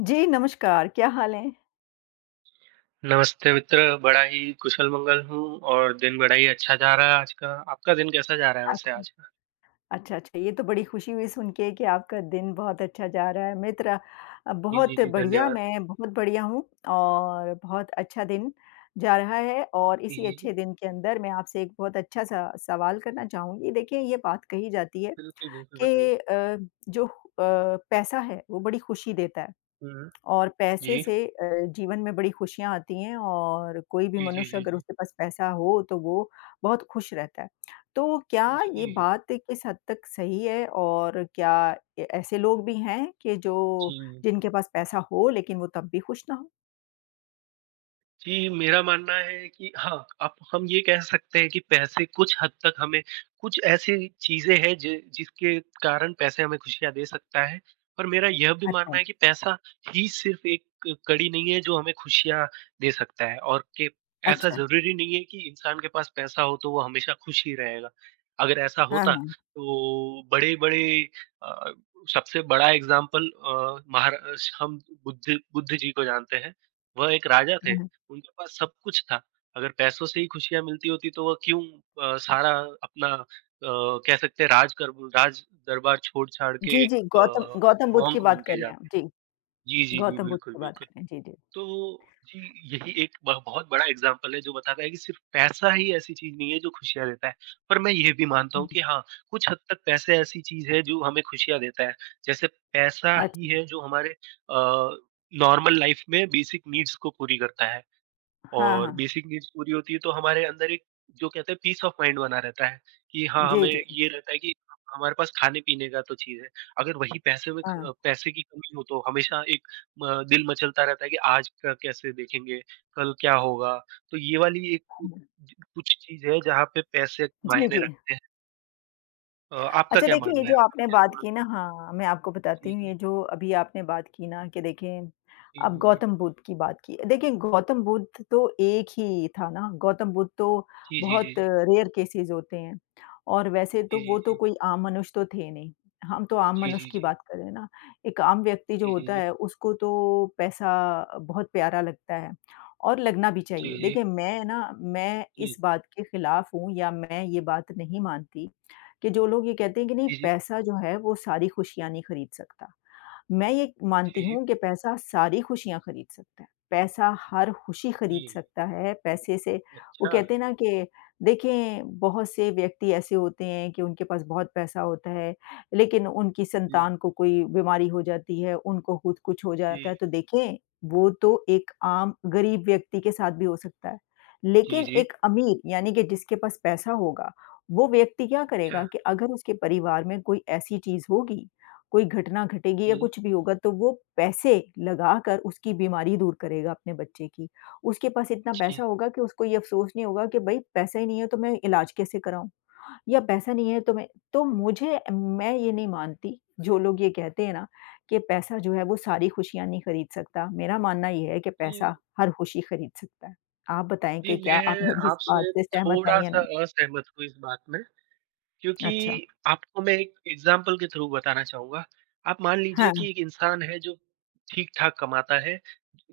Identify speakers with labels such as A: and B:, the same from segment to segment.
A: जी, नमस्कार, क्या हाल है?
B: नमस्ते मित्र, बड़ा ही कुशल-मंगल हूँ और दिन बड़ा ही अच्छा जा रहा है आज का। आपका दिन कैसा जा रहा है वैसे
A: अच्छा।
B: आज का?
A: अच्छा, अच्छा, ये तो बड़ी खुशी हुई सुन के कि आपका दिन बहुत अच्छा जा रहा है। मित्र
B: जी, जी,
A: बहुत
B: जी,
A: बढ़िया,
B: धन्यवाद।
A: मैं बहुत बढ़िया हूँ और बहुत अच्छा दिन जा रहा है और
B: जी,
A: इसी
B: जी, जी।
A: अच्छे दिन के अंदर मैं आपसे एक बहुत अच्छा-सा सवाल करना चाहूँगी। देखिए, ये बात कही जाती है
B: बिल्कुल, बिल्कुल बताइए।
A: कि जो पैसा है, वो बड़ी खुशी देता है।
B: हुँ, हुँ।
A: और पैसे
B: जी।
A: से जीवन में बड़ी खुशियाँ आती हैं और कोई भी
B: जी, जी,
A: मनुष्य
B: जी,
A: अगर
B: जी।
A: उसके पास पैसा हो तो वो बहुत खुश रहता है। तो क्या ये
B: जी,
A: बात किस हद तक सही है और क्या ए ऐसे लोग भी हैं कि जो
B: जी।
A: जिनके पास पैसा हो लेकिन वो तब भी खुश ना हो?
B: जी, मेरा मानना है कि हाँ, आप हम ये कह सकते हैं कि पैसे कुछ हद तक हमें कुछ ऐसी चीज़ें हैं जि जिसके कारण पैसे हमें खुशियाँ दे सकता है। पर मेरा यह भी मानना
A: अच्छा,
B: है कि पैसा ही सिर्फ़ एक कड़ी नहीं है जो हमें खुशियाँ दे सकता है और के ऐसा
A: अच्छा।
B: ज़रूरी नहीं है कि इंसान के पास पैसा हो तो वो हमेशा खुश ही रहेगा। अगर ऐसा
A: हाँ,
B: होता
A: हाँ।
B: तो बड़े-बड़े अ, सबसे बड़ा एग्ज़ाम्पल अ, महारा श हम बुद्ध बुद्ध जी को जानते हैं। वह एक राजा थे।
A: हाँ, हाँ।
B: उनके पास सब कुछ था। अगर पैसों से ही खुशियाँ मिलती होती तो वह क्यों सारा अपना कह सकते हैं राज दरबार छोड़-छाड़
A: जी,
B: के एक
A: जी, गौतम गौतम बुद्ध की
B: मोंक बन
A: बात
B: के
A: कर रहे हैं हम।
B: जाते।
A: जी,
B: जी, जी, जी।
A: गौतम बुद्ध
B: बिल्कुल,
A: की बात
B: बिल्कुल।
A: कर रहे हैं। जी, जी।
B: तो जी, यही एक ब बहुत बड़ा एग्ज़ाम्पल है जो बताता है कि सिर्फ़ पैसा ही ऐसी चीज़ नहीं है जो खुशियाँ देता है। पर मैं ये भी मानता
A: हुँ,
B: हूँ कि हाँ, कुछ हद तक पैसे ऐसी चीज़ है जो हमें खुशियाँ देता है। जैसे पैसा ही
A: अच्छा।
B: है जो हमारे अ, नॉर्मल लाइफ़ में बेसिक नीड्स को पूरी करता है।
A: हाँ,
B: और
A: हाँ।
B: बेसिक नीड्स पूरी होती है तो हमारे अंदर एक जो कहते हैं पीस ऑफ माइंड बना रहता है कि हाँ,
A: जी,
B: हमें
A: जी।
B: ये रहता है कि हमारे पास खाने-पीने का तो चीज़ है। अगर वही पैसे में
A: हाँ,
B: ख पैसे की कमी हो तो हमेशा एक म दिल मचलता रहता है कि आज का कैसे देखेंगे, कल क्या होगा? तो ये वाली एक कु
A: हाँ।
B: ज कुछ चीज़ है जहाँ पे पैसे
A: जी,
B: मायने
A: जी।
B: रखते हैं। आपका
A: अच्छा
B: क्या
A: देखिए, ये
B: मानना है?
A: जो
B: आप
A: आपने
B: कैसे
A: बात की
B: मानते
A: ना
B: हैं?
A: हाँ, मैं आपको
B: जी,
A: बताती हूँ
B: जी।
A: ये जो अभी आपने बात की ना कि देखिए,
B: जी,
A: आप
B: जी,
A: गौतम बुद्ध की बात की। देखिए, गौतम बुद्ध तो एक ही था ना, गौतम बुद्ध तो बहुत
B: जी।
A: रेयर केसेज़ होते हैं और वैसे
B: जी,
A: तो
B: जी, जी,
A: वो तो
B: जी।
A: कोई आम मनुष्य तो थे नहीं। हम तो आम
B: जी,
A: मनुष्य
B: जी,
A: की
B: जी।
A: बात कर रहे हैं ना, एक आम व्यक्ति जो
B: जी, जी,
A: होता
B: जी।
A: है उसको तो पैसा बहुत प्यारा लगता है और लगना भी
B: जी, जी,
A: चाहिए।
B: जी।
A: देखिए, मैं
B: जी, जी। जी।
A: इस बात के खिलाफ हूँ या मैं ये बात नहीं मानती कि जो लोग ये कहते हैं कि नहीं
B: जी, जी।
A: पैसा जो है वो सारी खुशियाँ नहीं खरीद सकता। मैं ये
B: जी,
A: मानती हूँ कि
B: जी।
A: पैसा सारी खुशियाँ खरीद सकता है। पैसा हर खुशी
B: जी।
A: खरीद सकता है, पैसे से वो
B: अच्छा,
A: कहते हैं ना कि देखिए बहुत से व्यक्ति ऐसे होते हैं कि उनके पास बहुत पैसा होता है, लेकिन उनकी
B: जी।
A: संतान को कोई बीमारी हो जाती है, उनको खुद कुछ हो जाता
B: जी।
A: है, तो देखें वो तो एक आम गरीब व्यक्ति के साथ भी हो सकता है।
B: जी,
A: लेकिन
B: जी।
A: एक अमीर यानी कि जिसके पास पैसा होगा, वो व्यक्ति क्या
B: अच्छा।
A: करेगा कि अगर उसके परिवार में कोई ऐसी चीज़ होगी, कोई घटना घटेगी
B: जी।
A: या कुछ भी होगा तो वो पैसे लगाकर उसकी बीमारी दूर करेगा अपने बच्चे की। उसके पास इतना पैसा
B: जी।
A: होगा कि उसको ये अफ़सोस नहीं होगा कि भई पैसा ही नहीं है तो मैं इलाज कैसे कराऊँ? या पैसा नहीं है तो मैं तो मुझे मैं ये नहीं मानती, जो लोग ये कहते हैं ना कि पैसा जो है वो सारी खुशियाँ नहीं खरीद सकता, मेरा मानना ये है कि
B: जी,
A: पैसा हर खुशी खरीद सकता है। आप बताएँ
B: जी,
A: कि क्या आप
B: मैं
A: मेरी इस बात
B: आपसे
A: से सहमत हैं या
B: थोड़ा-सा
A: नहीं?
B: असहमत हूँ इस बात में। क्योंकि
A: अच्छा।
B: आपको मैं एक एग्ज़ाम्पल के थ्रू बताना चाहूँगा। आप मान लीजिए
A: हाँ।
B: कि एक इंसान है जो ठीक-ठाक कमाता है,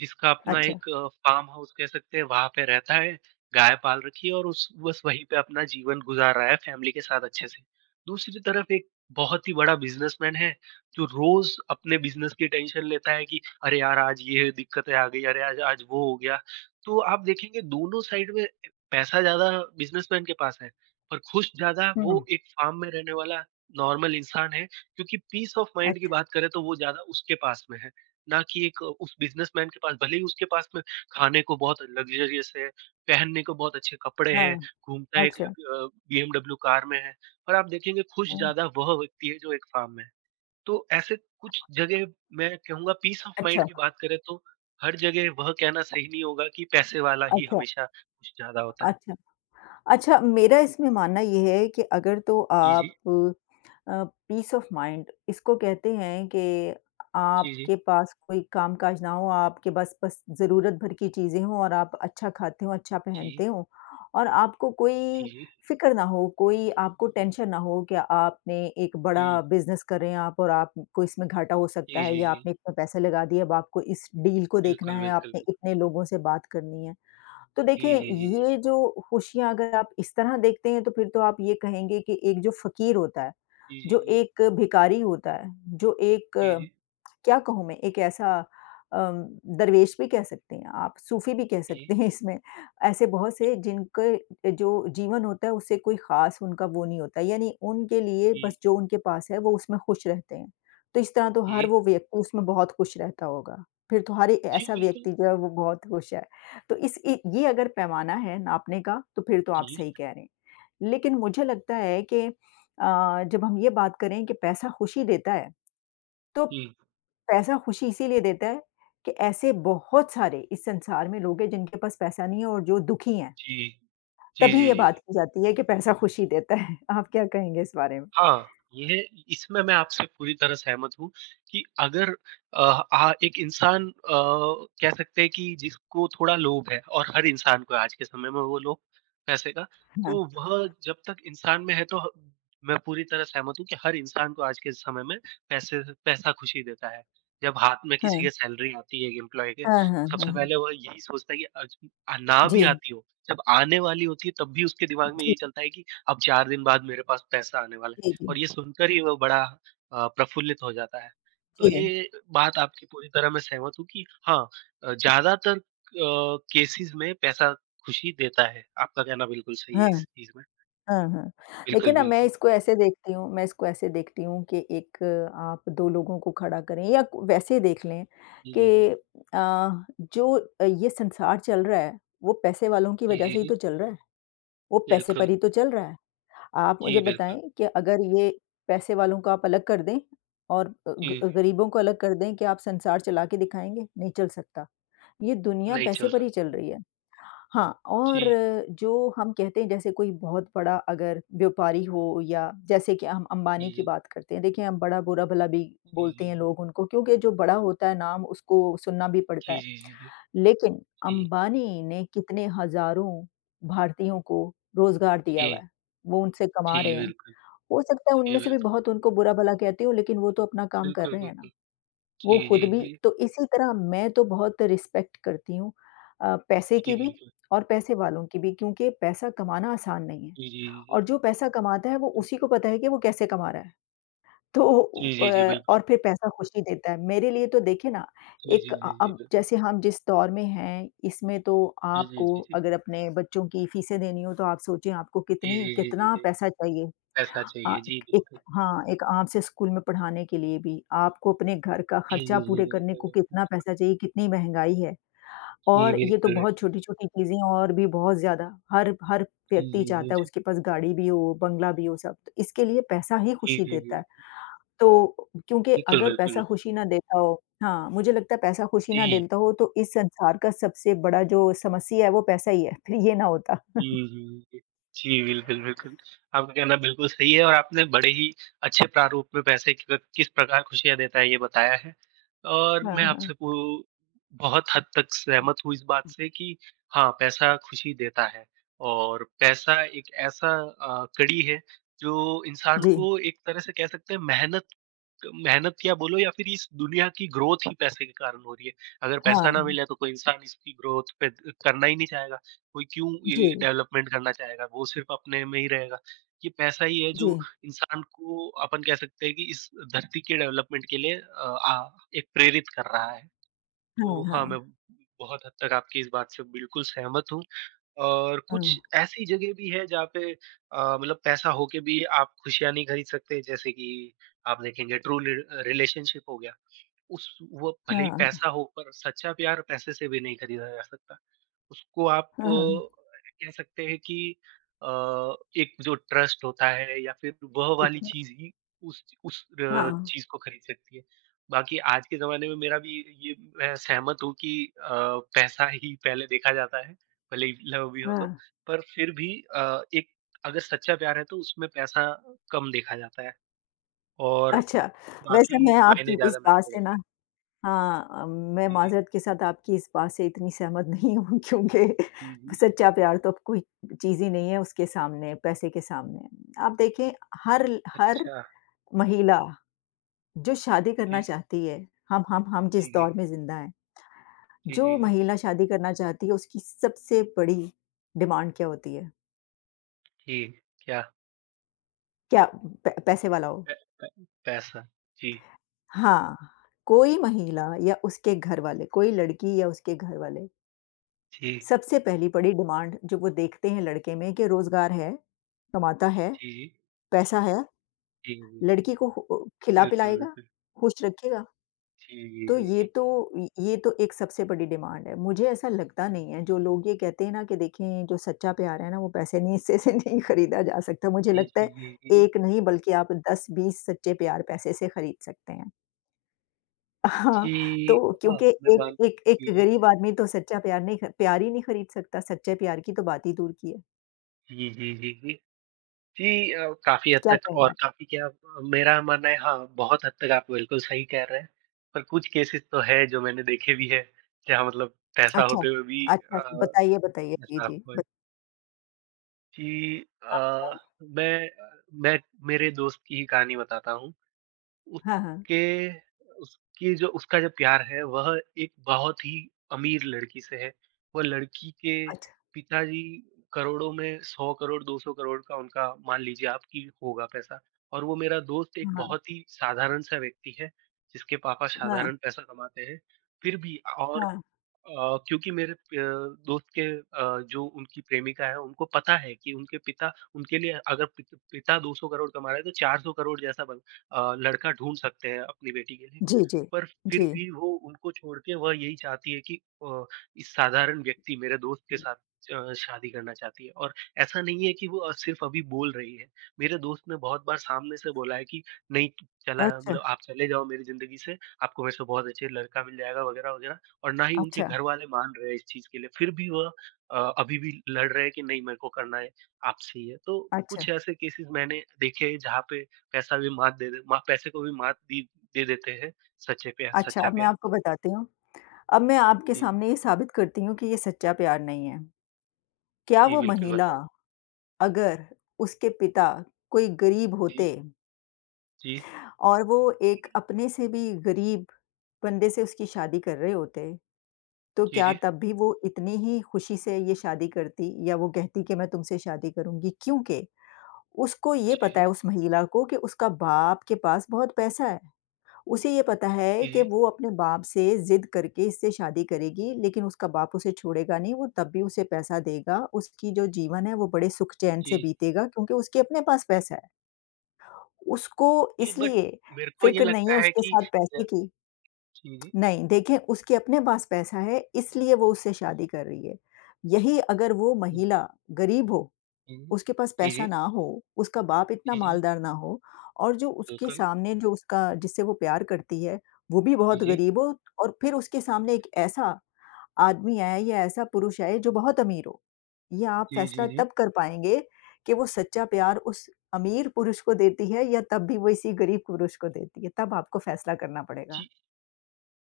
B: जिसका अपना
A: अच्छा,
B: एक फ़ार्म हाउस कह सकते हैं, वहाँ पे रहता है, गाय पाल रखी है और उस बस वहीं पे अपना जीवन गुज़ार रहा है फ़ैमिली के साथ अच्छे से। दूसरी तरफ एक बहुत ही बड़ा बिज़नेसमैन है, जो रोज़ अपने बिज़नेस की टेंशन लेता है कि अरे यार! आज ये दिक्कतें आ गई, अरे आज आज वो हो गया। तो आप देखेंगे दोनों साइड में पैसा ज़्यादा बिज़नेसमैन के पास है पर खुश ज़्यादा
A: हुँ,
B: वो एक फार्म में रहने वाला नॉर्मल इंसान है क्योंकि पीस ऑफ माइंड की
A: अच्छा
B: बात करें तो वो ज़्यादा उसके पास में है, ना कि एक उस बिज़नेसमैन के पास भले ही उसके पास में खाने को बहुत लग्ज़रियस है, पहनने को बहुत अच्छे कपड़े हैं,
A: हाँ,
B: घूमता है एक
A: अच्छा,
B: लग अ, बीएमडब्ल्यू कार में है, पर आप देखेंगे खुश
A: हाँ,
B: ज़्यादा वह व्यक्ति है जो एक फार्म में है। तो ऐसे कुछ जगह मैं कहूँगा पीस ऑफ माइंड
A: अच्छा,
B: की बात करें तो हर जगह वह कहना सही नहीं होगा कि पैसे वाला ही
A: अच्छा,
B: हमेशा कुछ ज़्यादा होता है।
A: अच्छा। अच्छा, मेरा इसमें मानना ये है कि अगर तो
B: जी, जी।
A: आप अ, पीस ऑफ माइंड इसको कहते हैं कि
B: जी, जी।
A: आपके पास कोई काम-काज ना हो, आपके पास बस ज़रूरत भर की चीज़ें हों और आप अच्छा खाते हो, अच्छा
B: जी।
A: पहनते हो और आपको
B: जी,
A: कोई
B: जी।
A: फ़िक्र ना हो, कोई आपको टेंशन ना हो कि आपने एक बड़ा
B: जी।
A: बिज़नेस कर रहे हैं आप और आपको इसमें घाटा हो सकता
B: जी,
A: है
B: जी,
A: या
B: जी।
A: आपने इतने पैसे लगा दिए, अब आपको इस डील को देखना
B: बिल्कुल,
A: है,
B: बिल्कुल,
A: आपने
B: बिल्कुल।
A: इतने लोगों से बात करनी है। तो
B: जी,
A: देखिए,
B: जी, जी, जी।
A: ये जो खुशियाँ अगर आप इस तरह देखते हैं, तो फिर तो आप ये कहेंगे कि एक जो फ़कीर होता है,
B: जी, जी,
A: जो
B: जी।
A: एक भिखारी होता है, जो एक
B: जी, जी।
A: क्या कहूँ मैं एक ऐसा अम, दरवेश भी कह सकते हैं आप, सूफ़ी भी कह सकते हैं इसमें। ऐसे बहुत से जिनके जो जीवन होता है उससे कोई ख़ास उनका वो नहीं होता, यानी उनके लिए
B: जी, जी।
A: बस जो उनके पास है वो उसमें खुश रहते हैं। तो इस तरह तो
B: जी,
A: हर
B: जी।
A: वो व्यक्ति उसमें बहुत खुश रहता होगा, फिर तो हर ए
B: जी,
A: ऐसा
B: बिल्कुल।
A: व्यक्ति जो है वो बहुत खुश है। तो इस इ ये अगर पैमाना है नापने का तो फिर तो आप
B: जी,
A: सही
B: जी।
A: कह रहे हैं। लेकिन मुझे लगता है कि जब हम ये बात करें कि पैसा खुशी देता है, तो
B: जी।
A: पैसा खुशी इसीलिए देता है कि ऐसे बहुत सारे इस संसार में लोग हैं जिनके पास पैसा नहीं है और जो दुखी हैं।
B: जी,
A: तभी
B: जी,
A: ये
B: जी।
A: बात
B: जी
A: की जाती है कि पैसा खुशी देता है। आप क्या कहेंगे इस बारे में?
B: हाँ, ये इसमें मैं आपसे पूरी तरह सहमत हूँ कि अगर अ, आ एक इंसान कह सकते हैं कि जिसको थोड़ा लोभ है और हर इंसान को आज के समय में वो लोभ पैसे का,
A: हाँ,
B: तो वह जब तक इंसान में है तो ह मैं पूरी तरह सहमत हूँ कि हर इंसान को आज के समय में पैसे पैसा खुशी देता है। जब हाथ में
A: हाँ,
B: किसी के सैलरी आती है एक एम्प्लॉयी के,
A: हाँ,
B: तो
A: हाँ, हाँ,
B: सबसे
A: हाँ।
B: पहले वह यही सोचता है कि आज ना भी
A: जी,
B: आती हो, जब आने वाली होती है तब भी उसके दिमाग में
A: जी,
B: यही चलता है कि अब 4 दिन बाद मेरे पास पैसा आने वाला है।
A: जी, जी,
B: और ये सुनकर ही वो बड़ा प्रफुल्लित हो जाता है। तो
A: जी।
B: ये बात आपकी पूरी तरह मैं सहमत हूँ कि हाँ ज़्यादातर केसेज़ में पैसा खुशी देता है। आपका कहना बिल्कुल सही है इस
A: हाँ,
B: चीज़ में।
A: हाँ, हाँ। लेकिन
B: बिल्कुल,
A: ना
B: बिल्कुल।
A: मैं इसको ऐसे देखती हूँ कि एक आप 2 लोगों को खड़ा करें या को- वैसे देख लें
B: जी, जी, जी।
A: कि अ, जो ये संसार चल रहा है, वो पैसे वालों की
B: जी,
A: वज़ह
B: जी,
A: से ही
B: जी।
A: तो चल रहा है। वो पैसे
B: बिल्कुल।
A: पर ही तो चल रहा है। आप मुझे
B: जी, बिल्कुल।
A: बताएँ कि अगर ये पैसे वालों को आप अलग कर दें और अ, ग
B: जी,
A: गरीबों को अलग कर दें, क्या आप संसार चला के दिखाएँगे? नहीं चल सकता। ये दुनिया
B: नहीं
A: पैसे
B: चल
A: पर ही
B: सकता
A: चल
B: है।
A: रही है। हाँ, और
B: जी,
A: जो हम कहते हैं जैसे कोई बहुत बड़ा अगर व्यापारी हो या जैसे कि हम अंबानी
B: जी,
A: की
B: जी।
A: बात करते हैं। देखिए हम बड़ा बुरा-भला भी
B: जी,
A: बोलते
B: जी,
A: हैं
B: जी।
A: लोग उनको क्योंकि जो बड़ा होता है नाम उसको सुनना भी पड़ता
B: जी,
A: है।
B: जी, जी, जी।
A: लेकिन
B: जी,
A: अंबानी ने कितने हज़ारों भारतीयों को रोज़गार दिया हुआ
B: जी।
A: है। वो उनसे कमा
B: जी,
A: रहे हैं।
B: बिल्कुल।
A: हो सकता है
B: जी,
A: उनमें से भी
B: बिल्कुल।
A: बहुत उनको बुरा-भला कहती हूँ, लेकिन वो तो अपना काम कर
B: बिल्कुल,
A: रहे हैं
B: बिल्कुल।
A: ना। वो
B: जी,
A: खुद
B: जी,
A: भी
B: जी।
A: तो इसी तरह मैं तो बहुत रिस्पेक्ट करती हूँ पैसे
B: जी,
A: की भी
B: बिल्कुल।
A: और पैसे वालों की भी क्योंकि पैसा कमाना आसान नहीं है
B: जी, जी, जी, जी।
A: और जो पैसा कमाता है, वो उसी को
B: बिल्कुल।
A: पता है कि वो कैसे कमा रहा है। तो
B: जी,
A: अ,
B: जी, जी, बिल्कुल।
A: और फिर पैसा खुशी देता है। मेरे लिए तो देखिए ना,
B: जी, जी,
A: एक
B: जी, जी,
A: अब
B: बिल्कुल।
A: जैसे हम जिस दौर में हैं, इसमें तो
B: जी, जी,
A: आपको
B: जी, जी।
A: अगर अपने बच्चों की फीसें देनी हो, तो आप सोचिए आपको
B: जी,
A: कितनी
B: जी, जी, जी,
A: कितना
B: जी।
A: पैसा चाहिए।
B: ऐसा
A: अ,
B: चाहिए, जी,
A: एक एक
B: बिल्कुल।
A: हाँ, एक आम से स्कूल में पढ़ाने के लिए भी, आपको अपने घर का
B: जी, जी,
A: खर्चा
B: जी,
A: पूरे करने
B: बिल्कुल,
A: को कितना
B: बिल्कुल।
A: पैसा चाहिए, कितनी महँगाई है।
B: जी,
A: और ये तो
B: बिल्कुल।
A: बहुत छोटी-छोटी चीज़ें और भी बहुत ज़्यादा, हर हर
B: जी,
A: व्यक्ति
B: जी, जी,
A: चाहता है
B: जी।
A: उसके पास गाड़ी भी हो, बंगला भी हो, सब। तो इसके लिए पैसा ही
B: जी,
A: खुशी
B: जी, जी।
A: देता है। तो क्योंकि
B: बिल्कुल,
A: अगर पैसा
B: बिल्कुल।
A: खुशी ना देता हो हाँ, मुझे लगता है पैसा खुशी ना
B: जी।
A: देता हो तो इस संसार का सबसे बड़ा जो समस्या है वो पैसा ही है, फिर ये ना होता।
B: जी, जी। जी, बिल्कुल, बिल्कुल। आपका कहना बिल्कुल सही है और आपने बड़े ही अच्छे प्रारूप में पैसे क किस प्रकार खुशियाँ देता है, ये बताया है। और
A: हाँ,
B: मैं आपसे
A: हाँ।
B: पू बहुत हद तक सहमत हूँ इस बात से कि हाँ, पैसा खुशी देता है और पैसा एक ऐसा कड़ी है, जो इंसान
A: जी,
B: को एक तरह से कह सकते हैं मेहनत मेहनत या बोलो या फिर इस दुनिया की ग्रोथ ही पैसे के कारण हो रही है। अगर पैसा ना
A: हाँ,
B: मिले तो कोई इंसान इसकी ग्रोथ पे करना ही नहीं चाहेगा। कोई क्यों
A: जी,
B: ये डेवलपमेंट करना चाहेगा, वो सिर्फ़ अपने में ही रहेगा। ये पैसा ही है
A: जी।
B: जो इंसान को अपन कह सकते हैं कि इस धरती के डेवलपमेंट के लिए अ, आ एक प्रेरित कर रहा है।
A: हाँ,
B: तो हाँ,
A: हाँ।
B: मैं बहुत हद तक आपकी इस बात से बिल्कुल सहमत हूँ और
A: हाँ,
B: कुछ ऐसी जगह भी है जहाँ पे मतलब पैसा हो के भी आप खुशियाँ नहीं खरीद सकते जैसे कि आप देखेंगे ट्रू रि रिलेशनशिप हो गया। उस वो भले ही
A: हाँ,
B: पैसा हो पर सच्चा प्यार पैसे से भी नहीं खरीदा जा सकता। उसको आप
A: हाँ,
B: कह सकते हैं कि अ, एक जो ट्रस्ट होता है या फिर वह वाली
A: अच्छा,
B: चीज़ ही उस
A: हाँ,
B: चीज़ को खरीद सकती है। बाकी आज के ज़माने में मेरा भी ये मैं सहमत हूँ कि अ, पैसा ही पहले देखा जाता है, भले ही लव भी हो तो।
A: हाँ।
B: पर फिर भी एक अगर सच्चा प्यार है तो उसमें पैसा कम देखा जाता है और
A: अच्छा, वैसे
B: बाकी
A: मैं आपकी
B: मायने
A: इस
B: ज़्यादा
A: बात
B: मैटर
A: से ना
B: करते हैं।
A: हाँ, मैं
B: जी, जी।
A: माज़रत के साथ आपकी इस बात से इतनी सहमत नहीं हूँ
B: जी,
A: क्योंकि
B: जी।
A: सच्चा प्यार तो अब कोई चीज़ ही नहीं है उसके सामने, पैसे के सामने। आप देखें हर
B: अच्छा।
A: महिला जो शादी करना
B: जी।
A: चाहती है, हम
B: जी,
A: जिस
B: जी।
A: दौर में ज़िंदा हैं,
B: जी, जी,
A: जो
B: जी।
A: महिला शादी करना चाहती है उसकी सबसे बड़ी डिमांड क्या होती है?
B: जी, क्या?
A: क्या प पैसे वाला हो।
B: पै पै पैसा। जी,
A: हाँ, कोई महिला या उसके घरवाले, कोई लड़की या उसके घरवाले,
B: जी,
A: सबसे पहली बड़ी डिमांड जो वो देखते हैं लड़के में कि रोज़गार है, कमाता है,
B: जी, जी।
A: पैसा है,
B: जी, जी।
A: लड़की को
B: बिल्कुल,
A: खिला-पिलाएगा,
B: बिल्कुल।
A: खुश रखेगा।
B: जी, जी,
A: तो
B: जी,
A: ये
B: जी।
A: तो य ये तो एक सबसे बड़ी डिमांड है। मुझे ऐसा लगता नहीं है, जो लोग ये कहते हैं ना कि देखें जो सच्चा प्यार है ना वो पैसे नहीं से से नहीं खरीदा जा सकता। मुझे
B: जी,
A: लगता
B: जी,
A: है
B: जी, जी, जी।
A: 1 नहीं बल्कि आप 10-20 सच्चे प्यार पैसे से खरीद सकते हैं। हाँ,
B: जी,
A: तो
B: हाँ,
A: क्योंकि
B: मैं मान
A: एक एक एक
B: जी, जी।
A: गरीब आदमी तो सच्चा प्यार नहीं ख प्यार ही नहीं खरीद सकता, सच्चे प्यार की तो बात ही दूर की है।
B: जी, जी, जी, जी। जी काफ़ी हद
A: क्या
B: तक
A: कहेंगे
B: और
A: आप?
B: काफ़ी क्या मेरा मानना है हाँ, बहुत हद तक आप बिल्कुल सही कह रहे हैं। पर कुछ केसेज़ तो हैं जो मैंने देखे भी हैं, जहाँ मतलब पैसा
A: अच्छा,
B: होते हुए भी
A: अच्छा, अच्छा,
B: अ,
A: बताइए, बताइए। जी,
B: ऐसा
A: जी,
B: हुआ
A: बत
B: कि
A: आप बताएँ?
B: मैं मैं मेरे दोस्त की ही कहानी बताता हूँ।
A: हाँ, हाँ,
B: उसके उसकी जो उसका जो प्यार है, वह एक बहुत ही अमीर लड़की से है। वह लड़की के
A: अच्छा,
B: पिताजी करोड़ों में 100 करोड़, 200 करोड़ का उनका मान लीजिए आप कि होगा पैसा और वो मेरा दोस्त एक
A: हाँ,
B: बहुत ही साधारण-सा व्यक्ति है, जिसके पापा
A: हाँ,
B: साधारण पैसा कमाते हैं। फिर भी और
A: हाँ।
B: अ, क्योंकि मेरे दोस्त के जो उनकी प्रेमिका है, उनको पता है कि उनके पिता उनके लिए अगर पिता 200 करोड़ कमा रहा है, तो 400 करोड़ जैसा लड़का ढूँढ सकते हैं अपनी बेटी के लिए।
A: जी, जी,
B: पर फिर
A: जी।
B: भी वो उनको छोड़ के वह यही चाहती है कि इस साधारण व्यक्ति मेरे दोस्त के साथ शादी करना चाहती है और ऐसा नहीं है कि वो सिर्फ़ अभी बोल रही है। मेरे दोस्त ने बहुत बार सामने से बोला है कि नहीं चला
A: अच्छा,
B: मतलब आप चले जाओ मेरी ज़िंदगी से, आपको मेरे से बहुत अच्छे लड़का मिल जाएगा वग़ैरह-वग़ैरह। और ना ही उनके
A: अच्छा,
B: घर वाले मान रहे हैं इस चीज़ के लिए, फिर भी वह अभी भी लड़ रहे हैं कि नहीं मेरे को करना है आपसे ये। तो
A: अच्छा,
B: कुछ ऐसे केसेज़ मैंने देखे हैं जहाँ पे पैसा भी मात दे दे मा पैसे को भी मात दी दे देते हैं सच्चे प्यार
A: अच्छा,
B: सच्चा
A: अब मैं
B: प्यार।
A: आपको बताती हूँ। अब मैं आपके
B: जी,
A: सामने ये साबित करती हूँ कि ये सच्चा प्यार नहीं है। क्या
B: जी,
A: वो
B: बिल्कुल
A: महिला
B: बताइए।
A: अगर उसके पिता कोई गरीब
B: जी,
A: होते
B: जी,
A: और वो एक अपने से भी गरीब बंदे से उसकी शादी कर रहे होते, तो
B: जी,
A: क्या
B: जी,
A: तब भी वो इतनी ही खुशी से ये शादी करती या वो कहती कि मैं तुमसे शादी करूँगी? क्योंकि उसको ये पता
B: जी,
A: है उस महिला को कि उसका बाप के पास बहुत पैसा है। उसे ये पता है
B: जी, जी,
A: कि
B: जी,
A: वो अपने बाप से ज़िद करके इससे शादी करेगी, लेकिन उसका बाप उसे छोड़ेगा नहीं, वो तब भी उसे पैसा देगा। उसकी जो जीवन है वो बड़े सुख-चैन
B: जी,
A: से बीतेगा क्योंकि उसके अपने पास पैसा है। उसको
B: जी बट
A: इसलिए
B: मेरे को ये
A: फ़िक्र नहीं है
B: लगता है
A: उसके
B: कि
A: साथ
B: अ,
A: पैसे की
B: जी, जी,
A: नहीं, देखिए उसके अपने पास पैसा है इसलिए वो उससे शादी कर रही है। यही अगर वो
B: जी,
A: महिला गरीब हो,
B: जी,
A: उसके पास
B: जी, जी,
A: पैसा ना हो, उसका बाप इतना
B: जी, जी,
A: मालदार ना हो और जो उसके
B: बिल्कुल।
A: सामने जो उसका जिससे वो प्यार करती है, वो भी
B: जी,
A: बहुत गरीब
B: जी,
A: हो और फिर उसके सामने एक ऐसा आदमी आए या ऐसा पुरुष आए जो बहुत अमीर हो। ये आप
B: जी, जी,
A: फैसला
B: जी।
A: तब कर पाएँगे कि वो सच्चा प्यार उस अमीर पुरुष को देती है या तब भी वो इसी गरीब पुरुष को देती है, तब आपको फैसला करना पड़ेगा।
B: जी।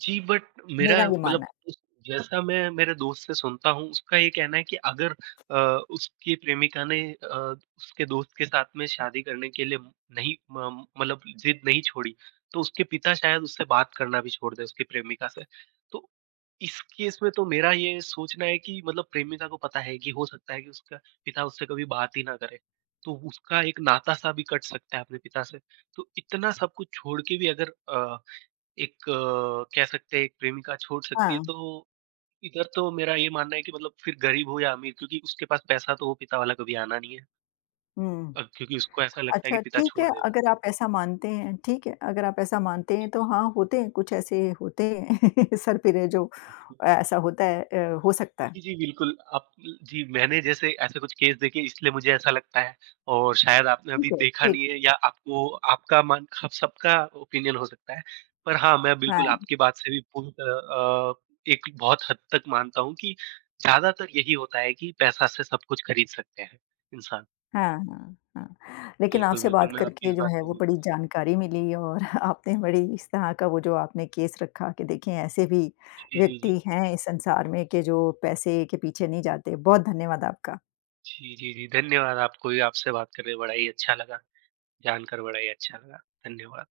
B: जी, बट मेरा
A: मेरा ये
B: मतलब
A: मानना है।
B: उस जैसा मैं मेरे दोस्त से सुनता हूँ, उसका ये कहना है कि अगर अ, उसकी प्रेमिका ने उसके दोस्त के साथ में शादी करने के लिए नहीं म मतलब ज़िद नहीं छोड़ी, तो उसके पिता शायद उससे बात करना भी छोड़ दें, उसकी प्रेमिका से। तो इस केस में तो मेरा ये सोचना है कि मतलब प्रेमिका को पता है कि हो सकता है कि उसका पिता उससे कभी बात ही ना करे, तो उसका एक नाता-सा भी कट सकता है अपने पिता से। तो इतना सब कुछ छोड़ के भी अगर एक कह सकते हैं एक प्रेमिका छोड़ सकती है,
A: हाँ,
B: तो इधर तो मेरा ये मानना है कि मतलब फिर गरीब हो या अमीर क्योंकि उसके पास पैसा तो वो पिता वाला कभी आना नहीं है।
A: हुँ।
B: क्योंकि उसको ऐसा लगता है कि
A: अच्छा
B: पिता
A: ठीक
B: छोड़
A: है,
B: देगा।
A: अगर आप ऐसा मानते हैं ठीक है, अगर आप ऐसा मानते हैं तो हाँ, होते हैं कुछ ऐसे होते हैं सरपिरे जो ऐसा होता है हो सकता है।
B: जी, जी, बिल्कुल, आप जी, मैंने जैसे ऐसे कुछ केस देखे इसलिए मुझे ऐसा लगता है और शायद आपने अभी
A: ठीक है,
B: देखा
A: ठीक
B: नहीं है या आपको आपका मन आप सबका ओपिनियन हो सकता है। पर हाँ, मैं बिल्कुल
A: हाँ,
B: आपकी बात से भी पूरी तरह अ, एक बहुत हद तक मानता हूँ कि ज़्यादातर यही होता है कि पैसा से सब कुछ खरीद सकते हैं इंसान।
A: हाँ, हाँ, हाँ। लेकिन
B: बिल्कुल,
A: आपसे
B: बिल्कुल,
A: बात
B: मैं आपकी
A: करके
B: इस
A: जो
B: बात
A: है
B: से
A: वो
B: बिल्कुल
A: बड़ी
B: सहमत
A: जानकारी मिली और आपने बड़ी इस तरह का वो जो आपने केस रखा कि देखिए ऐसे भी
B: जी, जी, जी।
A: व्यक्ति हैं इस संसार में कि जो पैसे के पीछे नहीं जाते। बहुत धन्यवाद आपका।
B: जी, जी, जी, धन्यवाद आपको भी आपसे बात करके बड़ा ही अच्छा लगा, जानकर बड़ा ही अच्छा लगा। धन्यवाद।